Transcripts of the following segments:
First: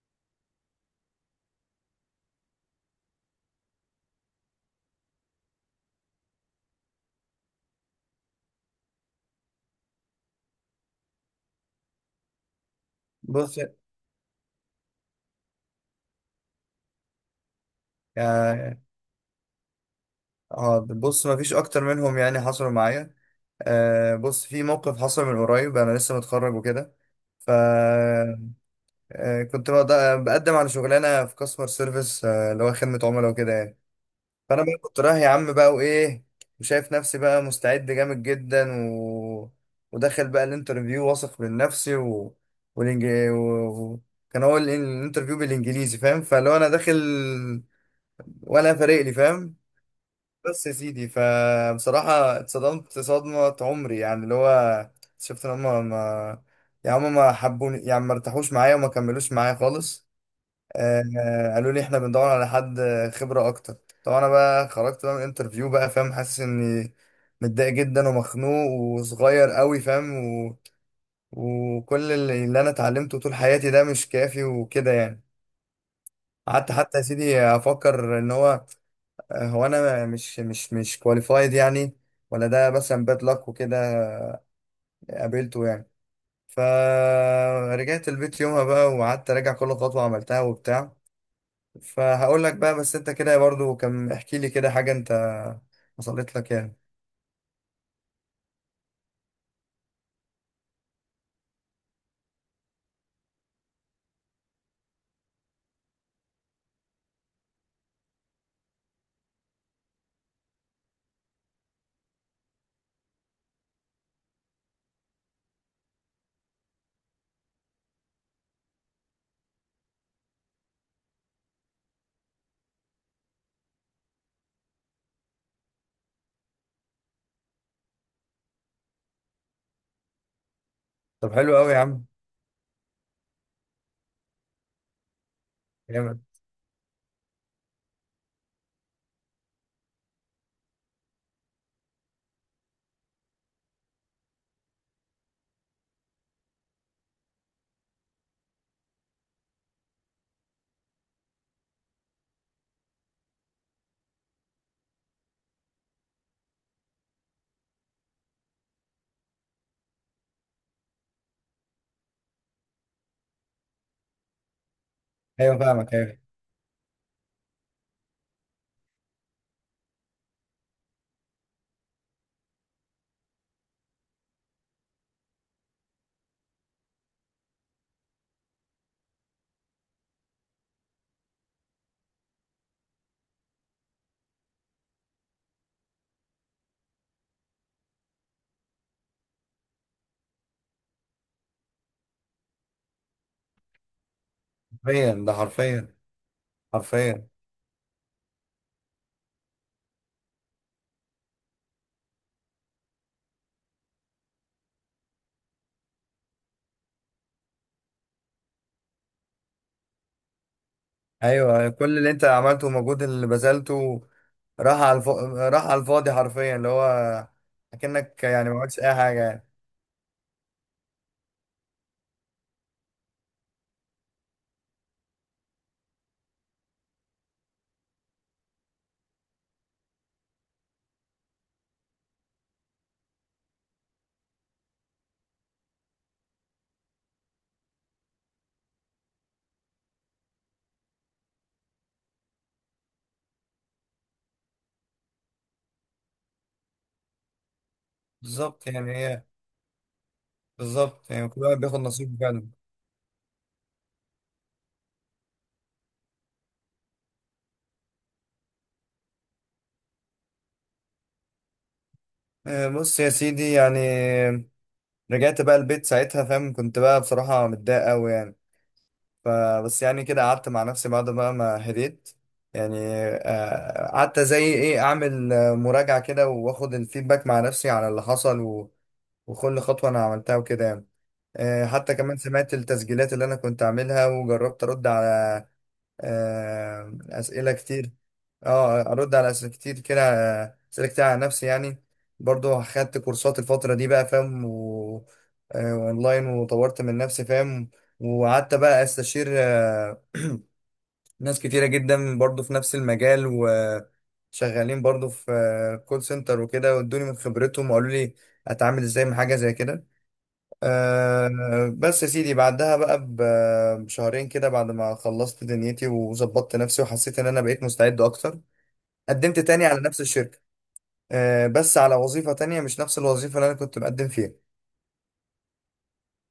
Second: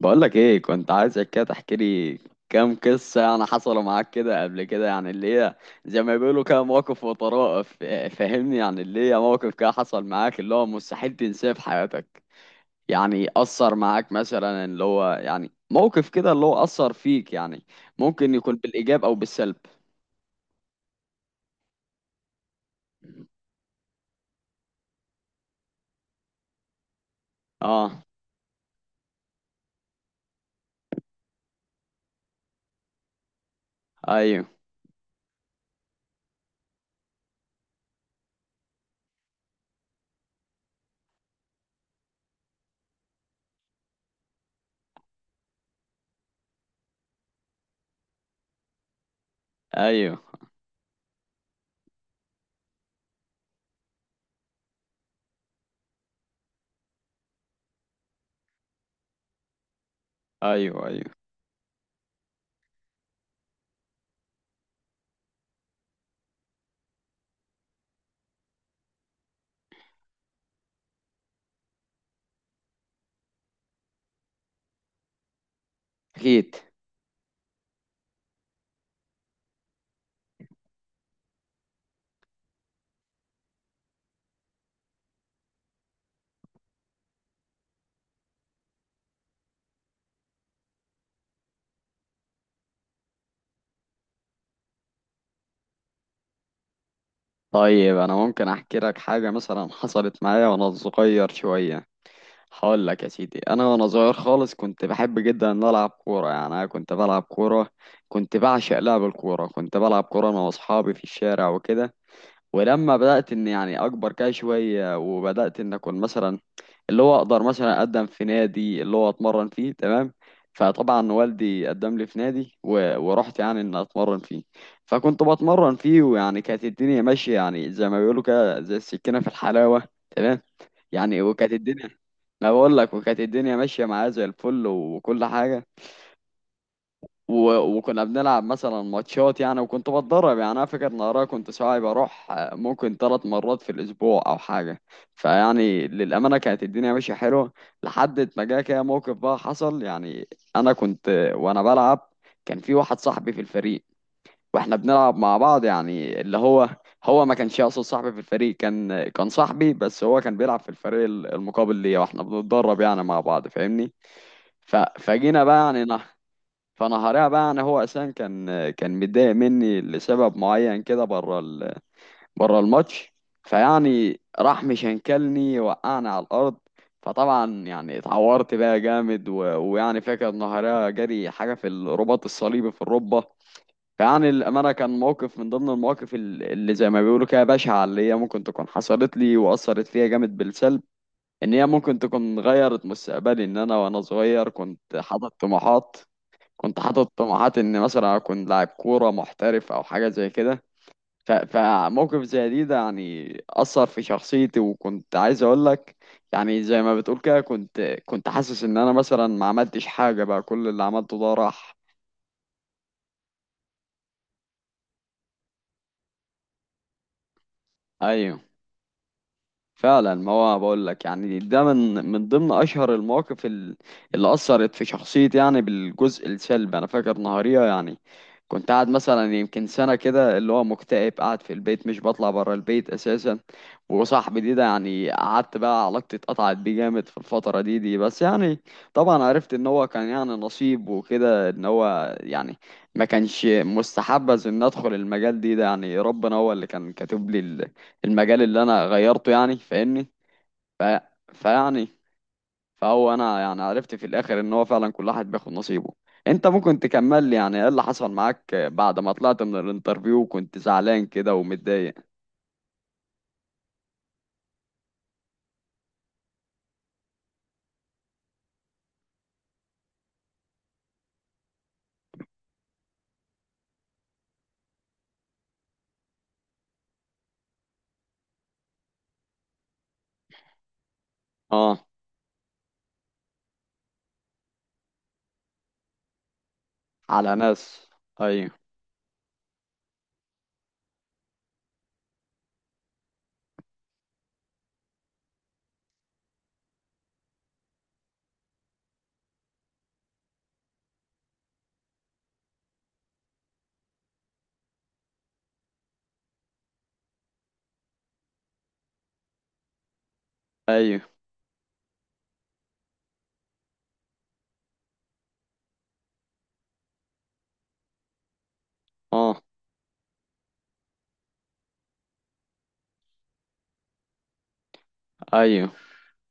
بقولك ايه، كنت عايزك كده تحكي لي كام قصة يعني حصلوا معاك كده قبل كده، يعني اللي هي زي ما بيقولوا كده مواقف وطرائف، فاهمني؟ يعني اللي هي موقف كده حصل معاك اللي هو مستحيل تنساه في حياتك. يعني بص، يعني أثر معاك مثلا، اللي هو يعني موقف كده اللي هو أثر فيك يعني. ممكن يكون بالإيجاب أو بالسلب. اه، بص، ما فيش اكتر منهم يعني حصلوا معايا. آه، بص، في موقف حصل من قريب، انا لسه متخرج وكده. ف... اه. آه، كنت بقدم على شغلانه في كاستمر سيرفيس، آه، اللي هو خدمه عملاء وكده يعني. ايوه فانا بقى كنت رايح يا عم بقى، وايه، وشايف نفسي بقى مستعد جامد جدا، و... وداخل بقى الانترفيو واثق من نفسي، و... والإنج... و... و... كان هو الانترفيو بالانجليزي، فاهم؟ فلو انا داخل ولا فارق لي، فاهم؟ ايوه. بس يا سيدي، فبصراحة اتصدمت صدمة عمري، يعني اللي هو شفت ان هما ما يعني هما ما حبوني، يعني ما ارتاحوش معايا وما كملوش معايا خالص. ايوه آه ايوه. آه، قالوا لي احنا بندور على حد خبرة اكتر. طبعا انا بقى خرجت بقى من الانترفيو بقى، فاهم، حاسس اني متضايق جدا ومخنوق وصغير قوي، فاهم، و... وكل اللي انا اتعلمته طول حياتي ده مش كافي وكده يعني. اكيد. قعدت حتى يا سيدي افكر ان هو، هو انا مش كواليفايد يعني، ولا ده مثلا باد لك وكده قابلته يعني. فرجعت البيت يومها بقى وقعدت اراجع كل خطوة عملتها وبتاع. فهقول لك بقى، بس انت كده برضو كان احكي لي كده حاجة انت حصلت لك يعني. طيب انا ممكن احكي لك حاجه مثلا حصلت معايا وانا صغير شويه. هقول لك يا سيدي، انا وانا صغير خالص كنت بحب جدا ان أنا العب كوره، يعني انا كنت بلعب كوره، كنت بعشق لعب الكوره، كنت بلعب كوره انا واصحابي في الشارع وكده. ولما بدات ان يعني اكبر كده شويه وبدات ان اكون مثلا اللي هو اقدر مثلا اقدم في نادي اللي هو اتمرن فيه، تمام؟ فطبعا والدي قدم لي في نادي ورحت يعني ان اتمرن فيه. فكنت بتمرن فيه، ويعني كانت الدنيا ماشيه، يعني زي ما بيقولوا كده زي السكينه في الحلاوه، تمام؟ يعني طب وكانت حلو قوي يا الدنيا، عم. انا بقول لك وكانت الدنيا ماشيه معايا زي الفل وكل حاجه. جامد. وكنا بنلعب مثلا ماتشات يعني، وكنت بتدرب يعني. انا فاكر نهارها كنت ساعات بروح ممكن ثلاث مرات في الاسبوع او حاجه. فيعني للامانه كانت الدنيا ماشيه حلوه، لحد ما جه كده موقف بقى حصل يعني. انا كنت وانا بلعب، كان في واحد صاحبي في الفريق واحنا بنلعب مع بعض، يعني اللي هو هو ما كانش اصلا صاحبي في الفريق، كان صاحبي بس هو كان بيلعب في الفريق المقابل ليا، واحنا بنتدرب يعني مع بعض، فاهمني؟ فجينا ايوه، بقى يعني فاهمك، نح... ايوه. فنهارها بقى يعني هو اساسا كان متضايق مني لسبب معين كده بره بره الماتش. فيعني راح مشنكلني وقعني على الارض. فطبعا يعني اتعورت بقى جامد، ويعني فاكر نهارها جري حاجه في الرباط الصليبي في الركبه. فيعني الامانه كان موقف من ضمن المواقف اللي زي ما بيقولوا كده بشعه، اللي هي ممكن تكون حصلت لي واثرت فيا جامد بالسلب. ان هي ممكن تكون غيرت مستقبلي، ان انا وانا صغير كنت حرفيا، ده حاطط حرفيا. طموحات، كنت حاطط حرفيا. طموحات ان مثلا اكون لاعب كوره محترف او حاجه زي كده. فموقف زي دي ده يعني اثر في شخصيتي، وكنت عايز اقول لك يعني زي ما بتقول كده، كنت حاسس ان انا مثلا ما عملتش حاجه بقى، كل اللي عملته ده ايوه، راح. كل اللي انت عملته والمجهود اللي بذلته راح على الف... راح على الفاضي، حرفيا، اللي هو اكنك ايوه يعني ما عملتش اي حاجة يعني. فعلا. ما هو بقول لك يعني ده من ضمن اشهر المواقف اللي اثرت في شخصيتي يعني بالجزء السلبي. انا فاكر نهاريه يعني كنت قاعد مثلا يمكن سنه كده، اللي هو مكتئب قاعد في البيت مش بطلع بره البيت اساسا. وصاحبي دي ده يعني قعدت بقى، علاقتي اتقطعت بيه جامد في الفتره دي، بس يعني طبعا عرفت ان هو كان يعني نصيب وكده، ان هو يعني ما كانش مستحبذ ان ادخل المجال ده يعني. ربنا هو اللي كان كاتب لي المجال اللي بالظبط انا يعني، هي غيرته يعني، فاهمني؟ ف... بالظبط يعني، كل واحد بياخد فيعني نصيبه فعلا. فهو انا يعني عرفت في الاخر ان هو فعلا كل واحد بياخد نصيبه. انت ممكن تكمل لي يعني ايه اللي حصل معاك بعد ما طلعت من الانترفيو وكنت زعلان كده ومتضايق؟ آه، بص يا سيدي يعني، رجعت بقى البيت ساعتها، فاهم، كنت بقى بصراحة متضايق أوي يعني. فبس يعني كده قعدت مع نفسي بعد بقى ما هديت يعني. آه، قعدت زي إيه أعمل آه، مراجعة كده وآخد الفيدباك مع نفسي على اللي حصل، و- وكل خطوة أنا عملتها وكده يعني. آه، اه. حتى كمان سمعت التسجيلات اللي انا كنت عاملها، وجربت ارد على آه، على أسئلة ناس. كتير. ايوه اه، أرد على أسئلة كتير كده. آه، أسئلة كتير على نفسي يعني. برضو خدت كورسات الفترة دي بقى، فاهم، و... آه، أونلاين، وطورت من نفسي، فاهم. وقعدت بقى أستشير، آه، ناس كتيرة جدا برضو في نفس المجال وشغالين، برضو في كول سنتر وكده، وادوني من خبرتهم وقالوا لي أتعامل إزاي مع حاجة زي كده. ايوه. أه، بس يا سيدي، بعدها بقى بشهرين كده، بعد ما خلصت دنيتي وظبطت نفسي وحسيت ان انا بقيت مستعد اكتر، قدمت اه. تاني على نفس الشركة. أه، بس على وظيفة تانية، مش نفس الوظيفة اللي انا كنت مقدم فيها. ايوه.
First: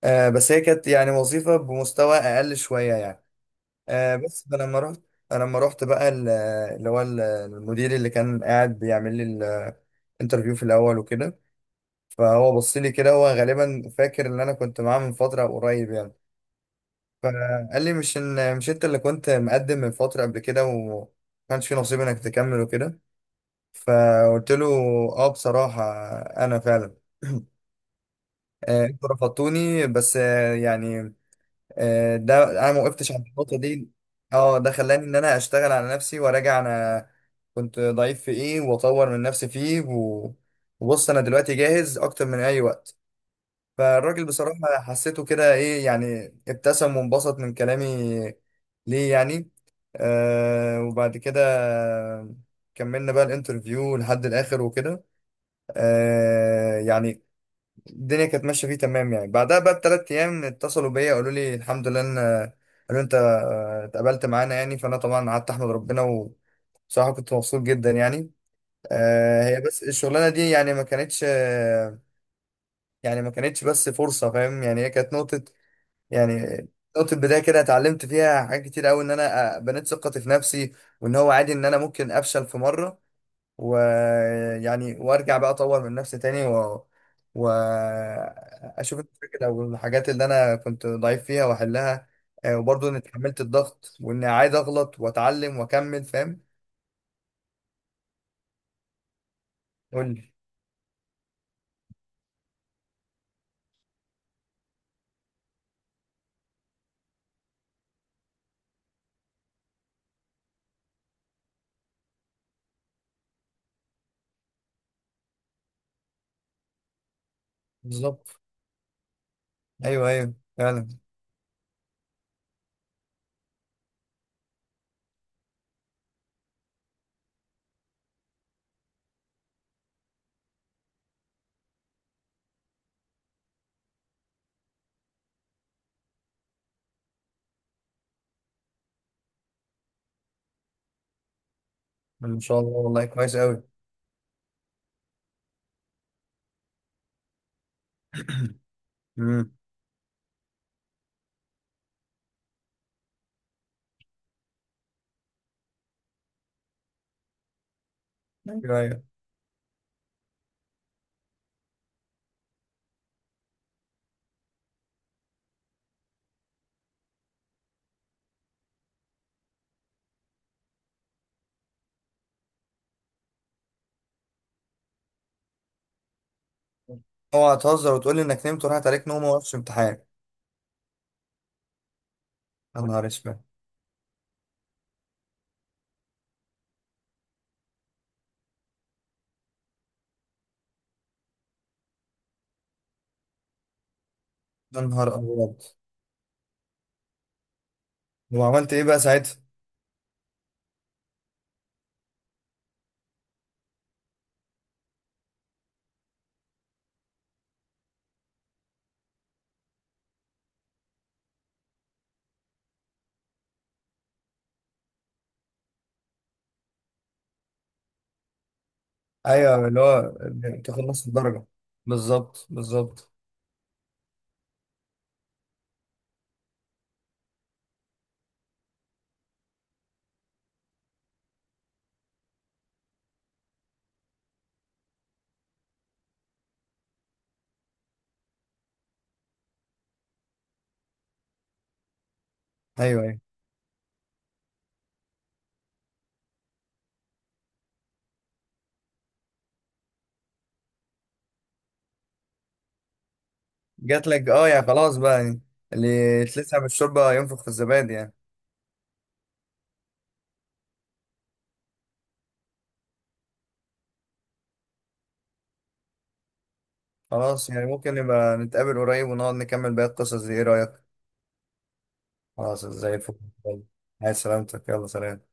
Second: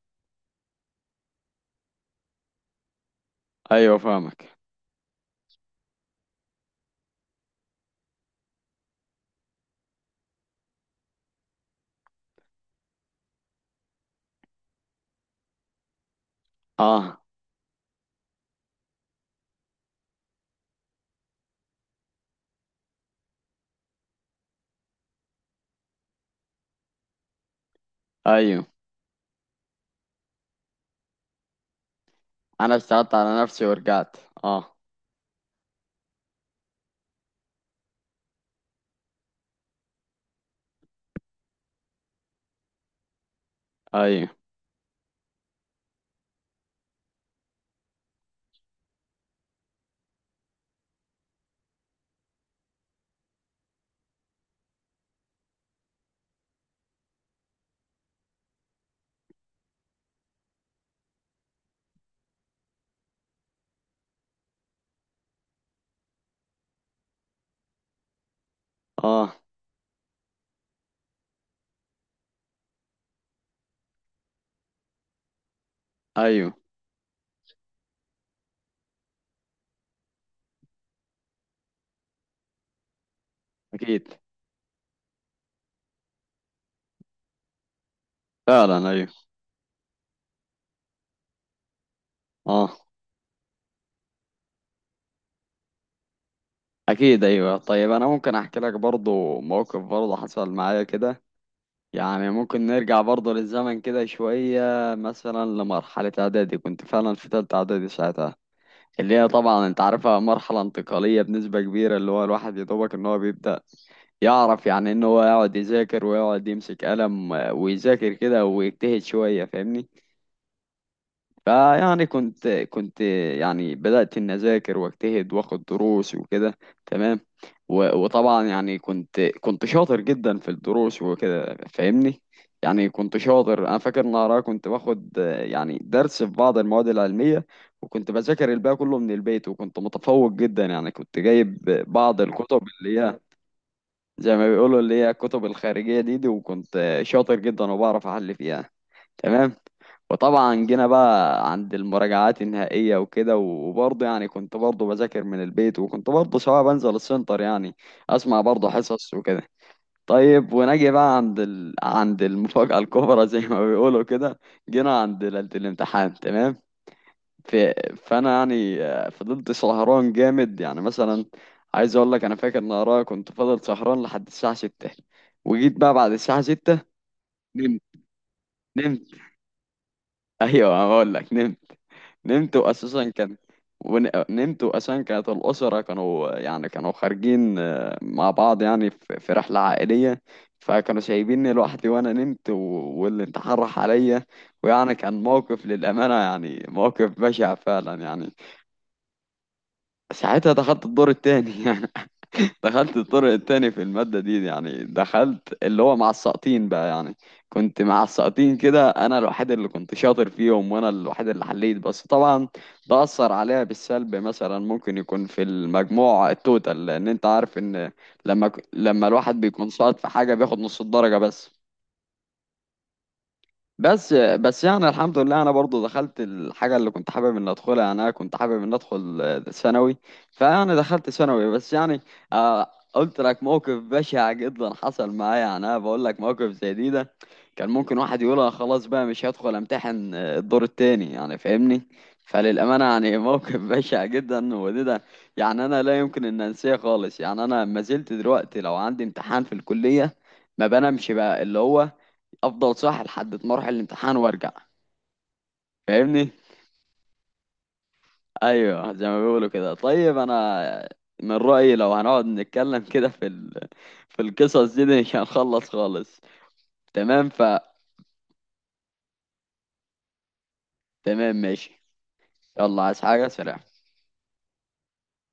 أه، بس هي كانت يعني وظيفة بمستوى اقل شوية يعني. ايوه أه، بس فاهمك. فلما رحت، لما رحت بقى ال- اللي هو المدير اللي كان قاعد بيعمل لي الانترفيو في الاول وكده، فهو بص لي كده، هو غالبا فاكر ان انا كنت معاه من فترة قريب يعني. اه. فقال لي مش، ان مش انت اللي كنت مقدم من فترة قبل كده، وما كانش في نصيب انك تكمل وكده. فقلت له: اه، بصراحة انا فعلا ايوه. آه، انتوا رفضتوني، بس آه، يعني آه، ده انا انا ما وقفتش اشتغلت عند على النقطة نفسي دي. ورجعت. اه، ده اه. خلاني ان انا اشتغل على نفسي وراجع انا كنت ضعيف في ايه، واطور من نفسي فيه، و- وبص انا دلوقتي جاهز اكتر من اي وقت. فالراجل ايوه. بصراحة حسيته كده ايه، يعني ابتسم وانبسط من كلامي ليه يعني. آه، وبعد كده كملنا بقى الانترفيو لحد الاخر وكده. آه، يعني الدنيا كانت ماشية فيه تمام يعني. بعدها بقى ب3 ايام اتصلوا بيا، قالوا لي الحمد لله، ان قالوا انت آه، اتقبلت معانا يعني. فانا طبعا قعدت احمد ربنا، وبصراحة كنت مبسوط جدا يعني. اه. آه، هي بس الشغلانة دي يعني ما كانتش، آه، يعني ما كانتش بس فرصة، فاهم، يعني هي كانت نقطة، يعني ايوه. نقطة بداية كده اتعلمت فيها حاجات كتير قوي، ان انا آه، بنيت ثقتي في نفسي، وان هو عادي ان انا ممكن افشل في مرة، اكيد. ويعني وارجع بقى اطور من نفسي تاني، و فعلا، واشوف ايوه. الفكرة او الحاجات اللي انا كنت ضعيف فيها واحلها. آه، اه. وبرضه اني اتحملت الضغط، واني عايز اغلط واتعلم واكمل، فاهم. اكيد. ايوه. طيب انا ممكن احكي لك برضو موقف قول برضو لي. حصل معايا كده. يعني ممكن نرجع برضو للزمن كده شويه، مثلا لمرحله اعدادي. كنت فعلا في تالتة اعدادي ساعتها، اللي هي طبعا انت عارفها مرحله انتقاليه بنسبه كبيره، اللي هو الواحد يا دوبك ان هو بيبدا يعرف يعني ان هو يقعد يذاكر ويقعد يمسك قلم ويذاكر بالظبط. كده ويجتهد شويه، فاهمني؟ ايوه، ايوه فعلا. فيعني كنت كنت يعني بدأت إن أذاكر وأجتهد وآخد دروس وكده، تمام؟ وطبعا يعني كنت شاطر جدا في الدروس وكده، فاهمني؟ يعني كنت شاطر. أنا فاكر إن أنا كنت باخد يعني درس في بعض المواد العلمية وكنت بذاكر الباقي كله من البيت، وكنت متفوق جدا. يعني كنت جايب بعض ان شاء الكتب الله، اللي والله هي كويس قوي. زي ما بيقولوا اللي هي الكتب الخارجية دي، وكنت شاطر جدا وبعرف أحل فيها، امم. تمام. وطبعا جينا بقى عند المراجعات النهائية وكده، وبرضه يعني كنت برضه بذاكر من البيت، وكنت برضه سواء بنزل السنتر يعني أسمع برضه ايوه ايوه. حصص وكده. طيب ونجي بقى عند عند المفاجأة الكبرى زي ما بيقولوا كده. جينا عند ليلة الامتحان، تمام؟ فانا يعني فضلت سهران جامد، يعني مثلا عايز اقول لك، انا فاكر ان ورايا كنت فضل سهران لحد الساعه 6، وجيت بقى بعد الساعه 6 اوعى نمت. تهزر وتقول لي انك نمت وراحت نمت. عليك نوم وما وقفتش امتحان! ايوه هقول لك نمت. نمت يا نهار واساسا كان، اسود! نمت واساسا كانت الاسره كانوا يعني كانوا خارجين مع بعض يعني في رحله عائليه، فكانوا سايبيني لوحدي وانا نمت واللي اتحرح عليا. يا ويعني نهار كان ابيض! موقف للامانه يعني موقف بشع فعلا يعني. وعملت ايه بقى ساعتها؟ ساعتها دخلت الدور التاني يعني. دخلت الدور التاني في المادة دي، يعني دخلت اللي هو مع الساقطين بقى يعني. كنت مع الساقطين كده، انا الوحيد اللي كنت شاطر فيهم وانا الوحيد اللي حليت، بس طبعا ده اثر عليها بالسلب مثلا، ممكن يكون في المجموع التوتال، لان انت عارف ان لما الواحد ايوه، بيكون اللي ساقط في هو حاجة بياخد تاخد نص نص الدرجة الدرجه. بس. بالظبط بالظبط. يعني الحمد لله انا برضو دخلت الحاجه اللي كنت حابب ان ادخلها، يعني انا كنت حابب ان ادخل ثانوي، فيعني دخلت ثانوي، بس يعني قلت لك موقف بشع جدا حصل معايا. يعني انا بقول لك موقف زي دي ده كان ممكن واحد يقولها خلاص بقى مش هدخل امتحن الدور التاني، يعني فاهمني؟ فللامانه ايوه يعني ايوه. موقف بشع جدا، ده يعني انا لا يمكن ان انساه خالص. يعني انا ما زلت دلوقتي لو عندي امتحان في الكليه ما بنامش بقى، اللي هو افضل صاحي لحد ما اروح جات الامتحان لك اه وارجع، يعني، خلاص بقى يعني. اللي فاهمني؟ اتلسع بالشوربه ينفخ في الزبادي يعني. ايوه زي ما بيقولوا كده. طيب انا من رأيي لو هنقعد نتكلم كده في في القصص دي مش هنخلص خالص، تمام؟ ف، خلاص، يعني ممكن نبقى نتقابل قريب ونقعد نكمل باقي القصص دي، ايه رايك؟ تمام ماشي. خلاص، يلا، زي عايز الفل. حاجة؟ سلام. عايز سلامتك، يلا سلام.